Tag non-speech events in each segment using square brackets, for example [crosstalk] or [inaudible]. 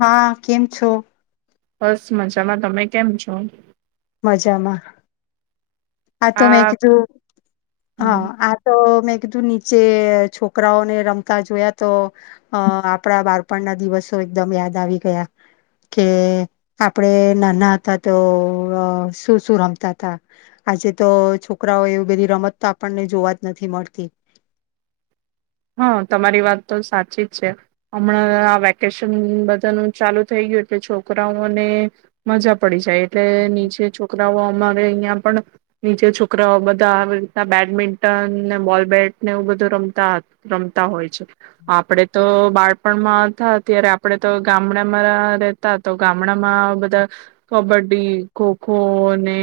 હા. કેમ છો? બસ મજામાં તમે કેમ છો? મજામાં. આ તો મેં કીધું હા આ તો મે કીધું નીચે છોકરાઓને રમતા જોયા તો અ આપણા બાળપણ ના દિવસો એકદમ યાદ આવી ગયા કે આપડે નાના હતા તો, શું શું રમતા તા આજે તો છોકરાઓ એવી બધી રમત તો આપણને જોવા જ નથી મળતી. હા તમારી વાત તો સાચી જ છે, હમણાં આ વેકેશન બધાનું ચાલુ થઈ ગયું એટલે છોકરાઓને મજા પડી જાય. એટલે નીચે છોકરાઓ અમારે અહિયાં પણ નીચે છોકરાઓ બધા રીત બેડમિન્ટન ને બોલ બેટ ને એવું બધું રમતા રમતા હોય છે. આપડે તો, બાળપણમાં હતાં ત્યારે આપણે તો ગામડામાં રહેતા તો ગામડામાં બધા કબડ્ડી ખોખો ને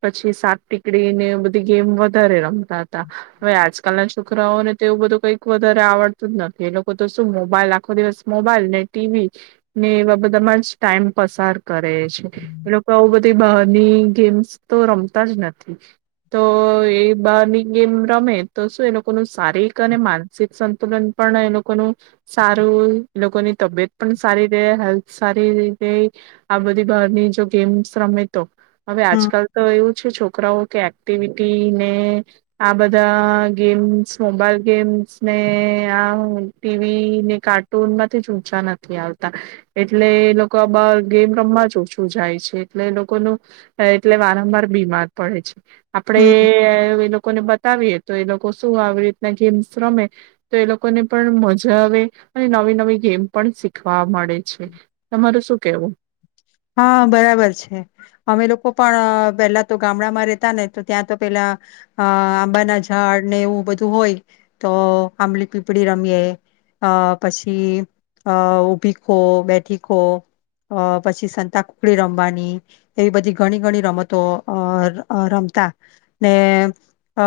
પછી સાક ટીકડી ને બધી ગેમ વધારે રમતા હતાં હવે આજકાલ ના છોકરાઓને તેવું બધું કઈક વધારે આવડતું જ નથી, એ લોકો તો શું મોબાઈલ આખો દિવસ મોબાઈલ ને ટીવી ને એવા બધામાં જ ટાઈમ પસાર કરે છે, એ લોકો આવું બધું બહારની ગેમ્સ તો રમતા જ નથી, ‌ તો એ બહારની ગેમ રમે તો શું એ લોકોનું શારીરિક અને માનસિક સંતુલન પણ એ લોકોનું સારું એ લોકોની તબિયત પણ સારી રહે હેલ્થ સારી રીતે આ બધી બહારની જો ગેમ્સ રમે તો હવે હમ આજકાલ તો એવું છે, છોકરાઓ કે એક્ટિવિટી ને આ બધાં ગેમ્સ મોબાઈલ ગેમ્સ ને આ ટીવી ને કાર્ટૂનમાંથી ઊંચા નથી આવતાં એટલે એ આ‌ લોકો બહાર ગેમ રમવા જ ઓછું જાય છે, એટલે એ લોકોનું એટલે વારંવાર બીમાર પડે છે. આપણે હમ એ લોકોને બતાવીએ તો એ લોકો શું આવી રી ના ગેમ્સ રમે તો એ લોકોને પણ મજા આવે અને નવી નવી ગેમ પણ શીખવા મળે. છે. તમારો શું કેવું હા બરાબર છે. અમે લોકો પણ પેલા તો ગામડામાં રેતા ને, તો ત્યાં તો પેલા અ આંબાના ઝાડ ને એવું બધું હોય, તો આંબલી પીપળી રમીએ, અ પછી અ ઊભી ખો, બેઠી ખો અ પછી સંતાકુકડી રમવાની, એવી બધી ઘણી ઘણી રમતો અ અ રમતા ને, અ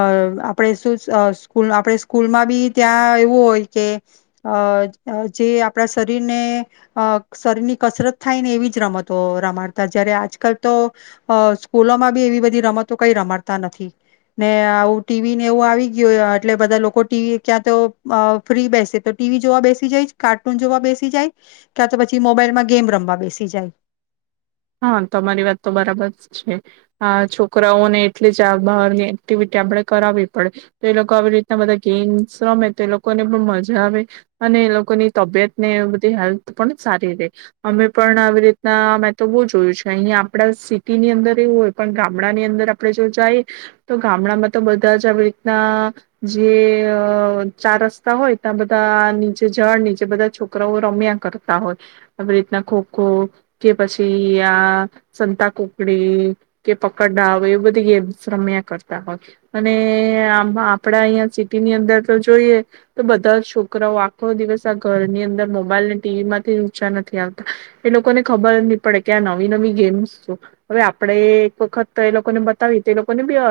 આપણે શું અ સ્કૂલ આપણે સ્કૂલમાં બી ત્યાં એવું હોય કે અ અ જે આપણા શરીરને અ શરીરની કસરત થાય ને એવી જ રમતો રમાડતા, જયારે આજકાલ તો અ સ્કૂલોમાં બી એવી બધી રમતો કઈ રમાડતા નથી. ને આવું ટીવીને એવું આવી ગયું એટલે બધા લોકો ટીવી ક્યાં તો અ ફ્રી બેસે તો ટીવી જોવા બેસી જાય, કાર્ટૂન જોવા બેસી જાય, ક્યાં તો પછી મોબાઈલમાં ગેમ રમવા બેસી જાય. હા, તમારી વાત તો બરાબર છે. આ છોકરાઓને એટલી જ આ બહારની એક્ટિવિટી આપણે કરાવવી પડે. તો એ લોકો આવી રીતના બધા ગેમ્સ રમે તો એ લોકોને પણ મજા આવે અને એ લોકોની તબિયતને બધી હેલ્થ પણ સારી રે અમે પણ આવી રીતના તો બો જોયું છે. અહીયાં આપડા સિટીની અંદર એવું હોય, પણ ગામડાની અંદર આપડે જો જાઈ તો ગામડામાં તો બધાજ આવી રીતના જે અ ચાર રસ્તા હોય, તાં બધા નીચે ઝાડ નીચે બધા છોકરાઓ રમ્યા કરતા હોય, આવી રીતના ખો ખો કે પછી આ સંતાકુકડી કે પકડદાવ, એવી બધી ગેમ્સ રમ્યા કરતા હોય. અને આ આપડા અહીંયા સિટીની અંદર તો જોઈએ તો બધા છોકરાઓ આખો દિવસ આ ઘરની અંદર મોબાઈલને ટીવી માંથી જ ઊંચા નથી આવતા એ લોકોને ખબર જ ની પડે કે આ નવી નવી ગેમ્સઓ, હવે આપડે એક વખત એ લોકોને બતાવીએ, તો એ લોકોને બી અ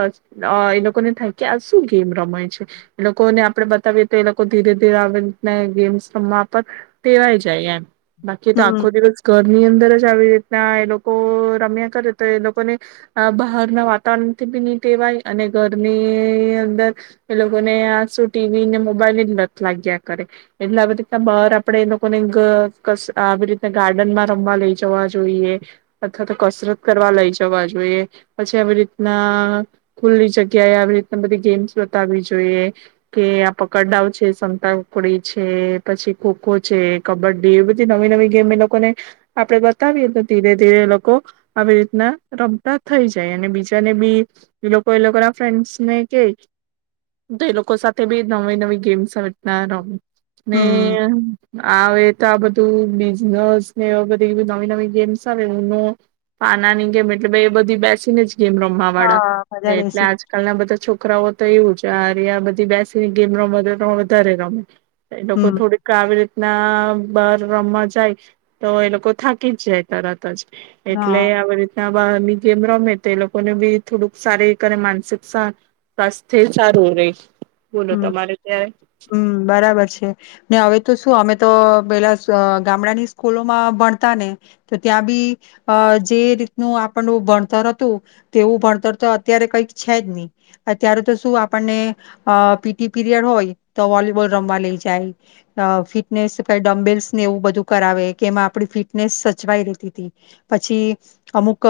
અ એ લોકોને થાય કે આ શું ગેમ રમાય છે. એ લોકોને આપડે બ તાવીયે તો એ લોકો ધીરે ધીરે આવી રીતના ને ગેમ્સ રમવા પર ટેવાય જાય એમ બાકી એ તો હમ આખો દિવસ ઘરની અંદર જ આવી રીતના એ લોકો રમ્યા કરે, તો એ લોકોને અ બહારના વાતાવરણથી બી ની ટેવાય અને ઘરની અંદર એ લોકોને આ શું ટીવી ને મોબાઈલ ની જ લત લાગ્યા કરે. એટલે આવી રીતના બહાર આપડે એ લોકોને ઘ કસ આવી રીતના ગાર્ડનમાં રમવા લઈ જવા જોઈએ, અથવા તો કસરત કરવા લઈ જવા જોઈએ, પછી આવી રીતના ખુલ્લી જગ્યાએ આવી રીતના બધી ગેમ્સ બતાવવી જોઈએ, કે આ પકડદાવ છે, સંતાકૂકડી છે, પછી ખોખો છે, કબડ્ડી એ બધી નવી નવી ગેમ એ લોકોને આપડે બતાવીએ, તો ધીરે ધીરે એ લોકો આવી રીતના રમતા થઈ જાય અને બીજાને બી એ લોકો એ લોકો ના ફ્રેન્ડસ ને કેય, તો એ લોકો સાથે બી નવી નવી ગેમ્સ ને હમ આવે તો આ બધું બિઝનેસને આ એવી નવી નવી ગેમ્સ આવે ઉનો પાનાની ગેમ એટલે એ બધી બેસીને જ ગેમ રમવાવાળા હા બધા એટલે બેસી આજકાલના બધા છોકરાઓ તો એવુંજ [unintelligible] આ બધી બેસીને ગેમ રમે તો તો વધારે ગમે. એ લોકો હમ થોડીક આવી રીત ના બાર રમવા જાય તો એ લોકો થાકી જ જાય તરત. એટલે હા આવી રીત ઘરના બહારની ગેમ રમે તો એ લોકોને બી થોડુંક શારીરિક અને માનસિક સા સ્વાસ્થ્ય સારું રે. બોલો હમ્મ તમારે ત્યારે હમ બરાબર છે ને હવે તો શું અમે તો પેલા સ અ ગામડાની સ્કૂલોમાં ભણતાને તો ત્યાં બી અ જે રીતનું આપણુ ભણતર હતું તેવું ભણતર તો અત્યારે કઈક છે જ ની અત્યારે તો શું આપણને અ પીટી પીરિયડ હોય તો વોલીબોલ રમવા લઈ જાય અ ફિટનેસ ક ડમ્બેલ્સને એવું બધું કરાવે કે એમાં આપણી ફિટનેસ સચવાઈ રહેેતી પછી અમુક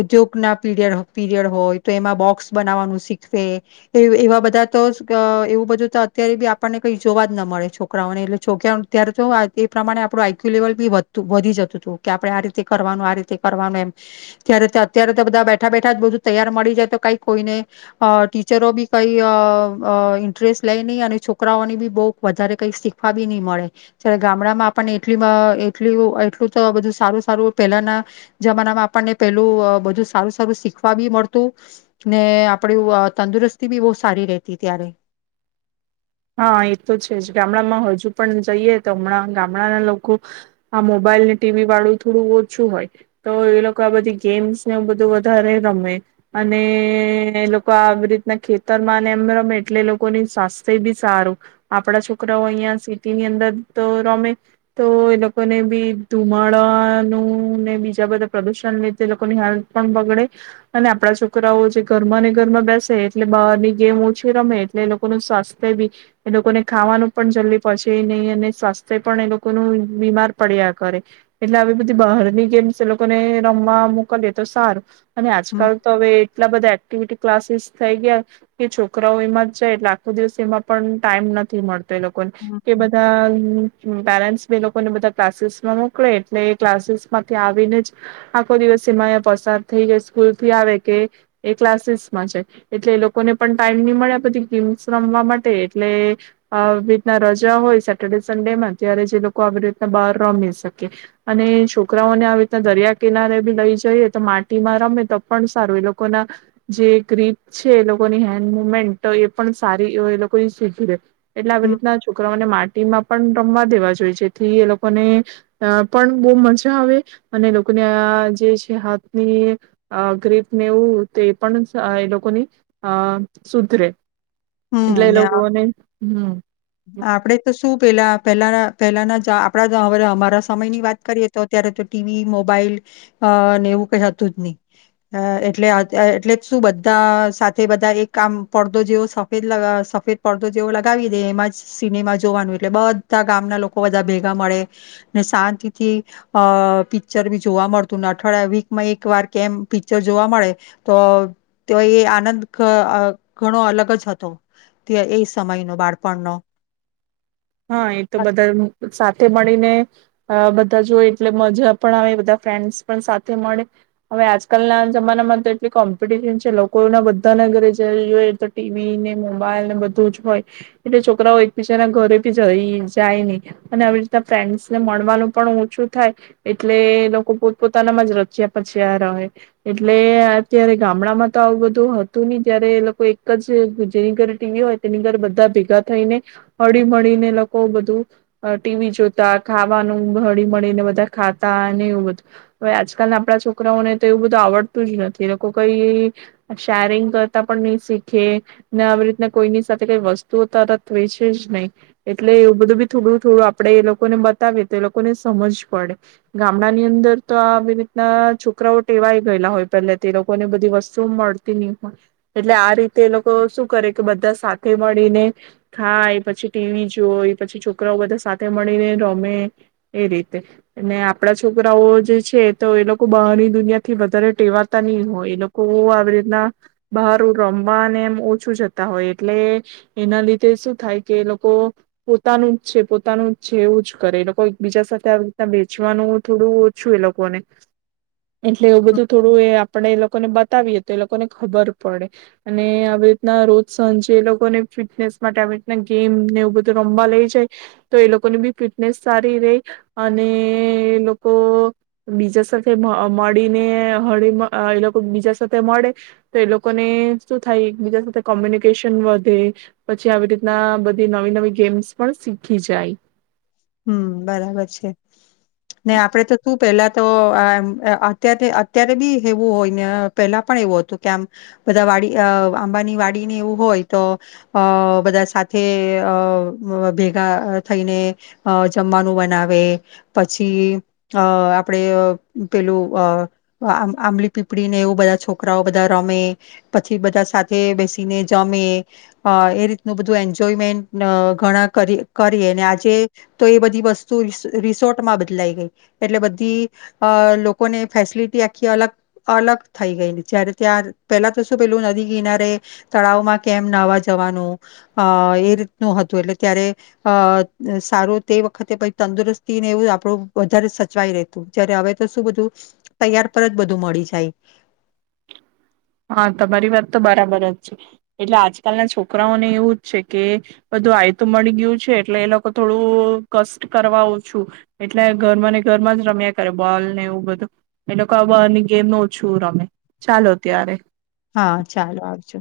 ઉદ્યોગના પીરયડ પીરિયડ હોય તો એમાં બોક્સ બનાવવાનું શીખવે એ એવા બધા તોજ અ એવું બધું તો અત્યારે બી આપણને કઈ જોવા જ ન મળે છોકરાઓને એટલે છોકરાઓ ત્યારે તો એ પ્રમાણે આપણું આઈક્યુ લેવલ બી વધતું વધી જતું તું કે આપણે આ રીતે કરવાનું આ રીતે કરવાનું એમ ત્યારે અત્યારે તો બધા બેઠા-બેઠા જ બધું તૈયાર મળી જાય તો કઈ કોઈને ટીચરો બી કઈ અ ઇન્ટરેસ્ટ લઈ નહી અને છોકરાઓની બી બહું વધારે કઈ શીખવા બી ની મળે જ્યાં ગામડામાં આપણને એટલી એટલુ એટલું તો બધું સારું સારું પેલાના જમાનામાં આપણને પેલું અ બધું સારું સારું શીખવા બી મળતું ને આપડું અ તંદુરસ્તી બી બો સારી રેતી. કે ત્યારે હા એ તો છે જ ગામડામાં હજુ પણ જઈએ તો હમણાં ગામડાના લોકો આ મોબાઈલ ને ટીવી વાળું થોડું ઓછું હોય તો એ લોકો આ બધી ગેમ્સને બધું વધારે રમે અને એ લોકો આવી રીતના ખેતરમાં ને એમ રમે એટલે એ લોકોની સા તે બી સારું આપડા છોકરાઓ અહિયાં સિટીની અંદર તો રમે તો એ લોકોને બી ધુમાડાનું ને બીજા બધા પ્રદુષણ લીધે લોકોની હેલ્થ પણ બગડે અને આપડા છોકરાઓ જે ઘરમાં ને ઘરમાં બેસે એટલે બહારની ગેમ ઓછી રમે એટલે એ લોકોનું સ્વાસ્થ બી એ લોકોને ખાવાનું પણ જલ્દી પચે નહી અને સ્વાસ્થ્ય પણ એ લોકોનું બીમાર પડ્યા કરે એટલે આવી બધી બહારની ગેમ્સ એ લોકોને રમવા મોકલીએ તો સારું. અને હમ આજકાલ તો હવે એટલા બધા એક્ટિવિટી ક્લાસીસ થઈ ગયા કે છોકરાઓ એમાં જાય એટલે આખો દિવસ તેમાં પણ ટાઈમ નથી મળ તો લોકો કે હમ. બધા પેરેન્ટ્સ એ લોકોને બધા ક્લાસીસમાં મોકલે એટલે એ ક્લાસીસ માંથી આવીને જ આખો દિવસ એમાં એ પસાર થઈ જય સ્કૂલથી આવે કે એ ક્લાસીસમાં છે એટલે એ લોકોને પણ ટાઈમની મળે આ બધી ગેમ્સ રમવા મટે એટલે આવી અ રીતના રજા હોય સેટરડે સન્ડેમાં ત્યારે જે લોકો આવી રીતના બહાર રમી શકે અને છોકરાઓને આવી રીતના દરિયા કિનારે બી લઈ જઈએ તો માટીમાં રમે તો પણ સારું એ લોકો ના જે ગ્રીપ છે એ લોકોની હેન્ડ મુવમેન્ટ એ પણ સારી એઓ એ લોકોએ શીખી દે. એટલે આવી હમ રીતના છોકરાઓને મા માટીમાં પણ રમવા દેવા જોઈએ જેથી એ લોકોને અ પણ બોવ મજા આવે અને એ લોકોને આ જે છે હાથની અ ગ્રીપ ને એવું તે પણ એ લોકોની અ સુધરે. એટલે હમ એ ને આ લોકોને હમ આપડે તો શું પેલા પેલા પેલાના આપડા [unintelligible] અમારા સમયની વાત કરીએ તો અત્યારે તો ટીવી મોબાઈલ અ અને એવું કઈ હતું જ ની અ એટલે અત્ એટલે જ શું બધા સાથે બધા એક કામ પડદો જેવો સંભ સફેદ પડદો જેવો લગાવી દે એમાં જ સિનેમા જોવાનું એટલે બધા ગામના લોકો બધા ભેગા મળે ને શાંતિથી અ પિક્ચર બી જોવા મળતું ને અઠવાડિયામાં વીકમાં એક વાર કેમ પિક્ચર જોવા મળે તો તે એ આનંદ ઘણો અલગ જ હતો. તો એ સમય ન બાળપણનો હા એ તો બધાનું સાથે મળીને અ બધા જોય એટલે મજા પણ આવે બધા ફ્રેન્ડ્સ પણ સાથે મળે હવે આજકાલ ના જમાનામાં તો એટલી કોમ્પિટિશન છે લોકોના બધાના ઘરે જ જોઈ તો ટીવી ને મોબાઈલ ને બધું જ હોય એટલે છોકરાઓ એકબીજાના ઘરે જય જાય ને અને આવી રીતના ફ્રેન્ડસ ને મળવાનું પણ ઓછું થાય એટલે એ લોકો પોતપોતાનામાં જ રચ્યા પચ્યા રહે એટલે અત્યારે ગામડામાં તો આવું બધું હતું નહી ત્યારે એ લોકો એક જ જેની ઘર ટીવી હોય તેની ઘર બધા ભેગા થઈ ને હળીમળીને એલોકો બધું ટીવી જોતા ખાવાનું હળી મળીને બધા ખાતા એવું બધું હવે આજકાલ ના આપડા છોકરાઓને તો એવું બધું આવડતું જ નથી લોકો કઈ શેરિંગ કરતા પણ નહી શીખે ને આવી રીતના કોઈની સાથે કઈ વસ્તુઓ તરત વેચે જ નહી. એટલે એવું બધું બી થોડું થોડું આપડે એ લોકોને બતાવીએ તો એ લોકોને સમજ પડે ગામડા ની અંદર તો આ આવી રીતના છોકરાઓ ટેવાય ગયેલા હોય પેલા તો એ લોકોને બધી વસ્તુ મળતી નહી હોય એટલે આ રીતે એ લોકો શું કરે કે બધા સાથે મળીને ખાય એ પછી ટીવી જો જોઈ પછી છોકરાઓ બધા સાથે મળીને રમે એ રીતે અને આપડા છોકરાઓ જે છે તો એ લોકો બહારની દુનિયા થી વધારે ટેવાતા ની હોય એ લોકો આવી રીતના બહાર રમવાને એમ ઓછું જતા હોય એટલે એના લીધે શું થાય કે એ લોકો પોતાનું જ છે પોતાનું છે એવું જ કરે એ લોકો એક બીજા સાથે આવી રીતના વેચવાનું થોડું ઓછું એ લોકોને એટલે એવું બધું થોડું એ આપણે એ લોકોને બતાવીએ તો એ લોકોને ખબર પડે અને આવી રીતના રોજ સાંજે એ લોકોને ફિટનેસ માટે આવી રીતના ગેમ ને એવું બધું રમવા લઈ જાય તો એ લોકોની બી ફિટનેસ સારી રે અને એ લોકો બીજા સાથે મળીને હળી [unintelligible] એ લોકો બીજા સાથે મળે તો એ લોકોને શું થાય એક બીજા સાથે કોમ્યુનિકેશન વધે પછી આવી રીતના બધી નવી નવી ગેમ્સ પણ શીખી જાય. હમ બરાબર છે. ને આપડે તો શું પેલા તો આ અત્યારે અત્યારે બી એવું હોય ને પેલા પણ એવું હતું કે આમ બધા વાડી અ આંબાની વાડીને એવું હોય તો અ બધા સાથે અ ભેગા થઈને અ જમવાનું બનાવે પછી અ આપણેે પેલું અ આંબલી પીપળીને એવું બધા છોકરાઓ બધા રમે પછી બધા સાથે બેસીને જમે એ રીતનું બધું એન્જોયમેન્ટ ઘણા કરી કરીએ અને આજે તો એ બધી વસ્તુ રિસોર્ટમાં બદલાઈ ગઈ એટલે બધી અ લોકોને ફેસિલિટી આખી અલગ અલગ થઈ ગઈ જય્યારે ત્યાં પેલા તો શું પેલું નદી કિનારે તળાવમાં કેમ નાવા જવાનું અ એ રીતનું હતું એટલે ત્યારે અ સારું તે વખતે કંઈ તંદુરસ્તીને એવું આપણું વધારે સચવાય રેતુ જ્યારે હવે તો શું બધું તૈયાર પર જ બધું મળી જાય હા તમારી વાત તો બરાબર જ છે એટલે આજકાલના છોકરાઓને એવું જ છે કે બધું આયતું મળી ગયું છે એટલે એ લોકો થોડું કષ્ટ કરવા ઓછું એટલે ઘરમાંને ઘરમાં જ રમ્યા કરે બોલ ને એવું બધું એ લોકો આ બારની ગેમ ઓછું રમે ચાલો ત્યારે હા ચાલો આવજો.